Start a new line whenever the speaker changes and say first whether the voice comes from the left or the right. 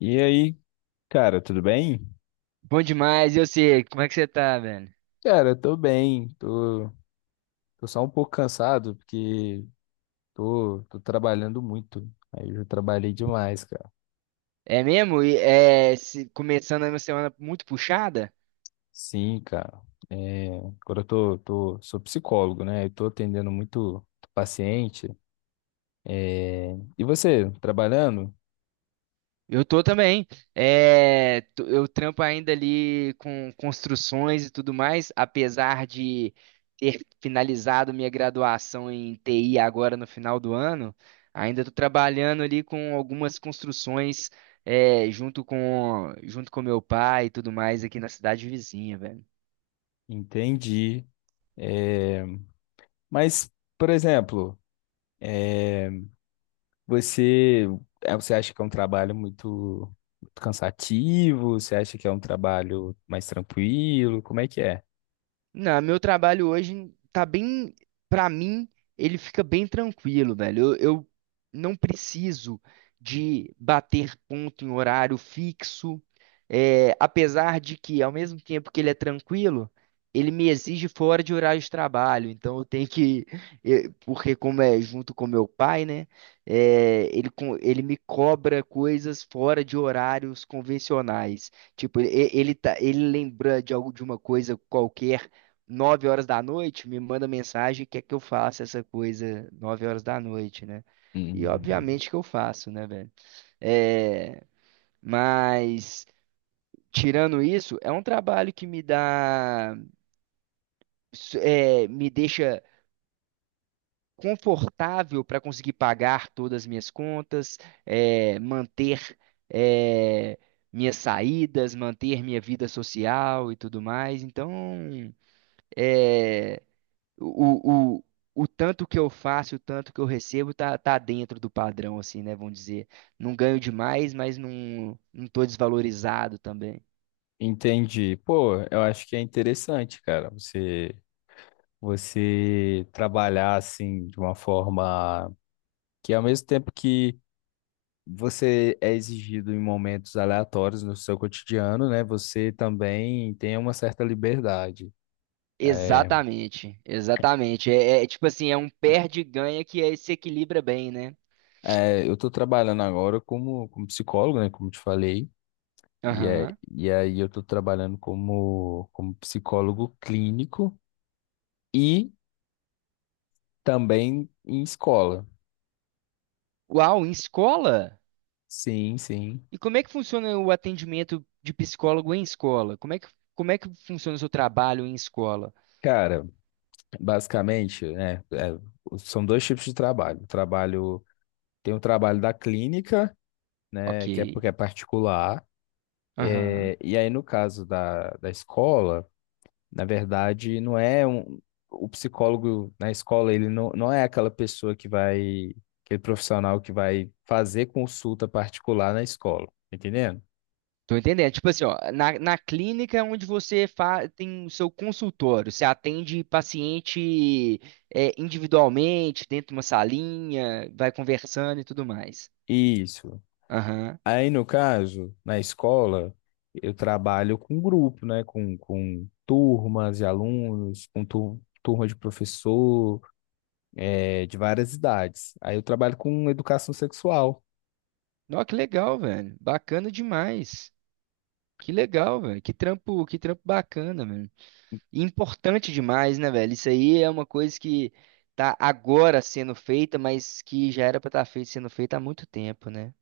left: E aí, cara, tudo bem?
right: Bom demais, eu sei. Como é que você tá, velho?
left: Cara, eu tô bem, tô, só um pouco cansado porque tô trabalhando muito. Aí eu já trabalhei demais, cara.
right: É mesmo? E, começando a minha semana muito puxada?
left: Sim, cara. É, agora eu tô, sou psicólogo, né? Eu tô atendendo muito paciente. É, e você, trabalhando?
right: Eu tô também. É, eu trampo ainda ali com construções e tudo mais, apesar de ter finalizado minha graduação em TI agora no final do ano, ainda tô trabalhando ali com algumas construções, é, junto com meu pai e tudo mais aqui na cidade vizinha, velho.
left: Entendi. É, mas, por exemplo, é, você, é, você acha que é um trabalho muito cansativo? Você acha que é um trabalho mais tranquilo? Como é que é?
right: Não, meu trabalho hoje tá bem, pra mim, ele fica bem tranquilo, velho. Eu não preciso de bater ponto em horário fixo, é, apesar de que, ao mesmo tempo que ele é tranquilo, ele me exige fora de horário de trabalho. Então eu tenho que, porque como é junto com meu pai, né? É, ele me cobra coisas fora de horários convencionais. Tipo, ele lembra de algo de uma coisa qualquer 9 horas da noite, me manda mensagem, quer que eu faça essa coisa 9 horas da noite, né? E
left: Hum.
right: obviamente que eu faço, né, velho? É, mas tirando isso, é um trabalho que me dá, me deixa confortável para conseguir pagar todas as minhas contas, é, manter, é, minhas saídas, manter minha vida social e tudo mais. Então, é, o, o, o tanto que eu faço, o tanto que eu recebo, tá dentro do padrão, assim, né? Vamos dizer. Não ganho demais, mas não tô desvalorizado também.
left: Entendi. Pô, eu acho que é interessante, cara, você trabalhar assim de uma forma que, ao mesmo tempo que você é exigido em momentos aleatórios no seu cotidiano, né, você também tem uma certa liberdade. É,
right: Exatamente, exatamente. É, é tipo assim, é um perde e ganha que se equilibra bem, né?
left: é, eu estou trabalhando agora como, como psicólogo, né, como te falei, e, é,
right: Aham.
left: e aí eu estou trabalhando como, como psicólogo clínico e também em escola.
right: Uau, em escola?
left: Sim, sim.
right: E como é que funciona o atendimento de psicólogo em escola? Como é que funciona o seu trabalho em escola?
left: Cara, basicamente, né, é, são dois tipos de trabalho. Trabalho, tem o trabalho da clínica, né, que é
right: Ok.
left: porque é particular,
right: Aham.
left: é, e aí no caso da escola. Na verdade, não é um, o psicólogo na escola, ele não, não é aquela pessoa que vai, aquele profissional que vai fazer consulta particular na escola, tá entendendo?
right: Tô entendendo. Tipo assim, ó, na clínica é onde você tem o seu consultório, você atende paciente é, individualmente, dentro de uma salinha, vai conversando e tudo mais.
left: Isso.
right: Aham.
left: Aí, no caso, na escola, eu trabalho com grupo, né? Com turmas de alunos, com turma de professor, de várias idades. Aí eu trabalho com educação sexual.
right: Nossa, que legal, velho. Bacana demais. Que legal, velho. Que trampo bacana, velho. E importante demais, né, velho? Isso aí é uma coisa que tá agora sendo feita, mas que já era pra estar feita, sendo feita há muito tempo, né?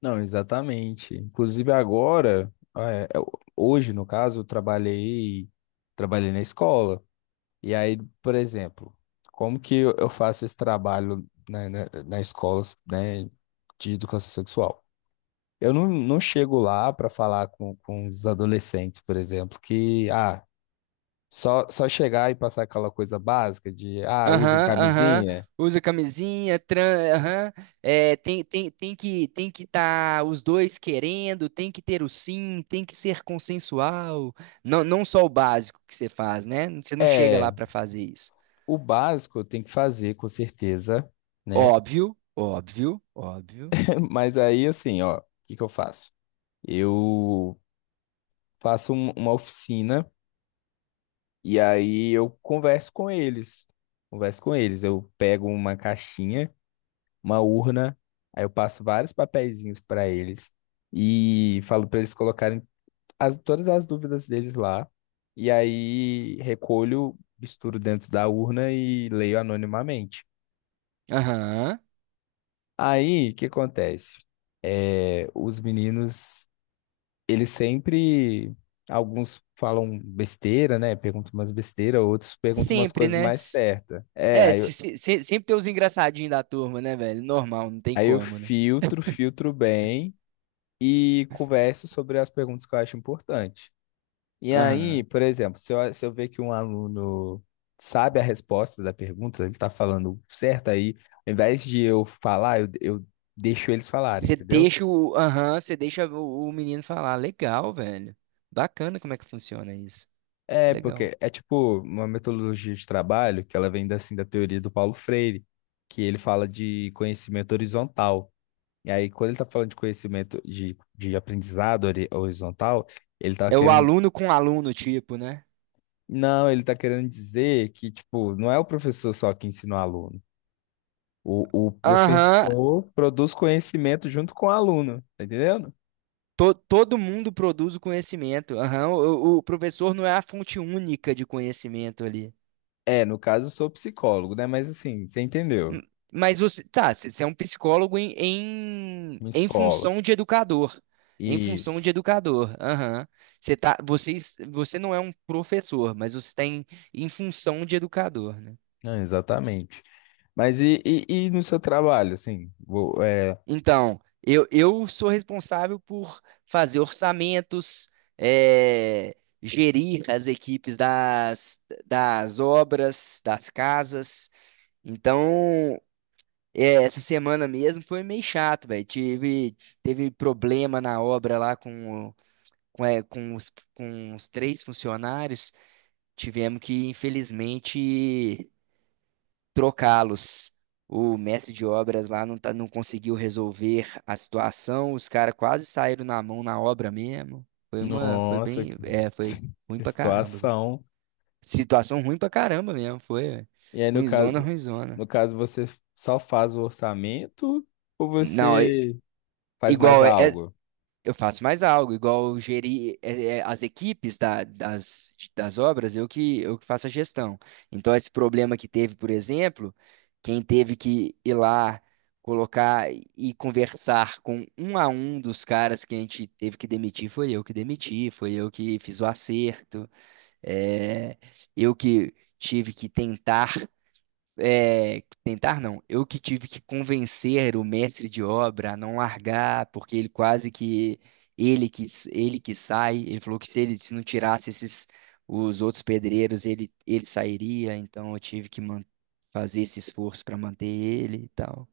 left: Não, exatamente. Inclusive agora, é, é, hoje no caso, eu trabalhei, trabalhei na escola. E aí, por exemplo, como que eu faço esse trabalho na, na, na escola, né, de educação sexual? Eu não, não chego lá para falar com os adolescentes, por exemplo, que ah, só chegar e passar aquela coisa básica de ah, usem
right: Aham, aham.
left: camisinha.
right: Usa camisinha, aham. É, tem que estar os dois querendo, tem que ter o sim, tem que ser consensual. Não, não só o básico que você faz, né? Você não chega lá
left: É,
right: para fazer isso.
left: o básico eu tenho que fazer, com certeza, né?
right: Óbvio, óbvio, óbvio.
left: Mas aí, assim, ó, o que que eu faço? Eu uma oficina e aí eu converso com eles. Converso com eles. Eu pego uma caixinha, uma urna, aí eu passo vários papeizinhos para eles e falo para eles colocarem as, todas as dúvidas deles lá. E aí recolho, misturo dentro da urna e leio anonimamente.
right: Aham.
left: Aí, o que acontece? É, os meninos ele sempre. Alguns falam besteira, né? Perguntam umas besteiras, outros perguntam umas
right: Sempre,
left: coisas
right: né?
left: mais certas. É,
right: É, sempre tem os engraçadinhos da turma, né, velho? Normal, não tem
left: aí eu
right: como, né?
left: filtro, filtro bem e converso sobre as perguntas que eu acho importante. E aí,
right: Aham.
left: por exemplo, se eu ver que um aluno sabe a resposta da pergunta, ele tá falando certo, aí, ao invés de eu falar, eu deixo eles falarem,
right: Você
left: entendeu?
right: deixa o, aham, o menino falar. Legal, velho. Bacana como é que funciona isso.
left: É,
right: Legal.
left: porque é tipo uma metodologia de trabalho que ela vem assim da teoria do Paulo Freire, que ele fala de conhecimento horizontal. E aí, quando ele tá falando de conhecimento de aprendizado horizontal, ele tá
right: É o
left: querendo.
right: aluno com aluno, tipo, né?
left: Não, ele tá querendo dizer que, tipo, não é o professor só que ensina o aluno. O
right: Aham.
left: professor produz conhecimento junto com o aluno, tá entendendo?
right: Todo mundo produz o conhecimento. Aham. O professor não é a fonte única de conhecimento ali.
left: É, no caso, eu sou psicólogo, né? Mas assim, você
right: Hum.
left: entendeu?
right: Mas você, tá, você é um psicólogo em,
left: Minha
right: em
left: escola.
right: função de educador. Em função
left: Isso.
right: de educador. Aham. Você tá, vocês, você não é um professor, mas você tem em função de educador, né?
left: Não, exatamente. Mas e no seu trabalho, assim? Vou, é,
right: Então, eu sou responsável por fazer orçamentos, é, gerir as equipes das obras, das casas. Então, é, essa semana mesmo foi meio chato, velho. Teve problema na obra lá com, é, com os 3 funcionários. Tivemos que, infelizmente, trocá-los. O mestre de obras lá não, tá, não conseguiu resolver a situação, os caras quase saíram na mão na obra mesmo. Foi uma, foi
left: nossa,
right: bem, é, foi ruim
left: que
right: pra caramba, velho.
left: situação.
right: Situação ruim pra caramba mesmo, foi, velho.
left: E aí, no
right: Ruinzona,
left: caso,
right: ruinzona.
left: você só faz o orçamento ou
right: Não, é-
left: você faz mais
right: igual, é,
left: algo?
right: Eu faço mais algo, igual gerir as equipes das obras, eu que faço a gestão. Então, esse problema que teve, por exemplo, quem teve que ir lá colocar e conversar com um a um dos caras que a gente teve que demitir, foi eu que demiti, foi eu que fiz o acerto, é eu que tive que tentar é, tentar não. Eu que tive que convencer o mestre de obra a não largar, porque ele quase que ele que ele que sai, ele falou que se ele se não tirasse esses os outros pedreiros, ele sairia, então eu tive que fazer esse esforço para manter ele e tal.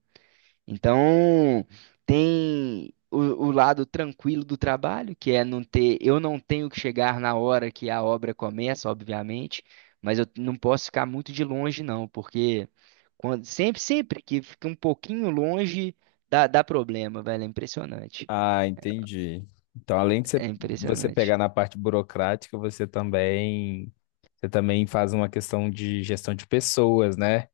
right: Então, tem o lado tranquilo do trabalho, que é não ter, eu não tenho que chegar na hora que a obra começa, obviamente, mas eu não posso ficar muito de longe, não, porque sempre que fica um pouquinho longe, dá problema, velho. É impressionante.
left: Ah, entendi. Então, além de
right: É
left: você pegar
right: impressionante.
left: na parte burocrática, você também faz uma questão de gestão de pessoas, né?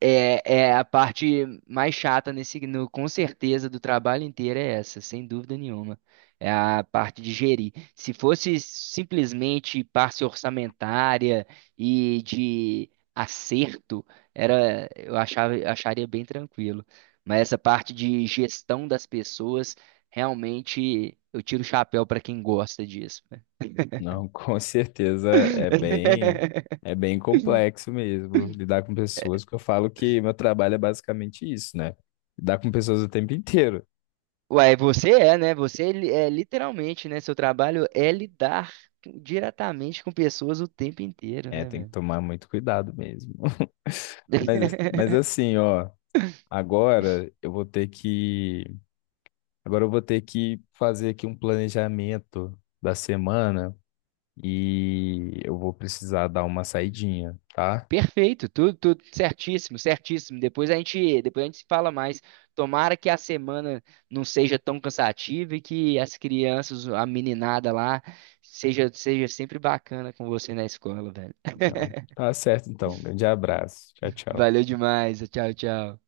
right: É, é a parte mais chata nesse, no- com certeza, do trabalho inteiro é essa, sem dúvida nenhuma. É a parte de gerir. Se fosse simplesmente parte orçamentária e de acerto, era, acharia bem tranquilo. Mas essa parte de gestão das pessoas, realmente, eu tiro o chapéu para quem gosta disso, né?
left: Não, com certeza é bem complexo mesmo lidar com pessoas, que eu falo que meu trabalho é basicamente isso, né? Lidar com pessoas o tempo inteiro.
right: Uai, você é, né? Você é literalmente, né? Seu trabalho é lidar diretamente com pessoas o tempo inteiro,
left: É,
right: né,
left: tem que
right: velho?
left: tomar muito cuidado mesmo. Mas assim, ó, agora eu vou ter que, agora eu vou ter que fazer aqui um planejamento da semana e eu vou precisar dar uma saidinha, tá?
right: Perfeito, tudo, tudo certíssimo, certíssimo. Depois a gente se fala mais. Tomara que a semana não seja tão cansativa e que as crianças, a meninada lá, seja sempre bacana com você na escola, velho.
left: Não. Tá certo, então. Grande abraço. Tchau, tchau.
right: Valeu demais. Tchau, tchau.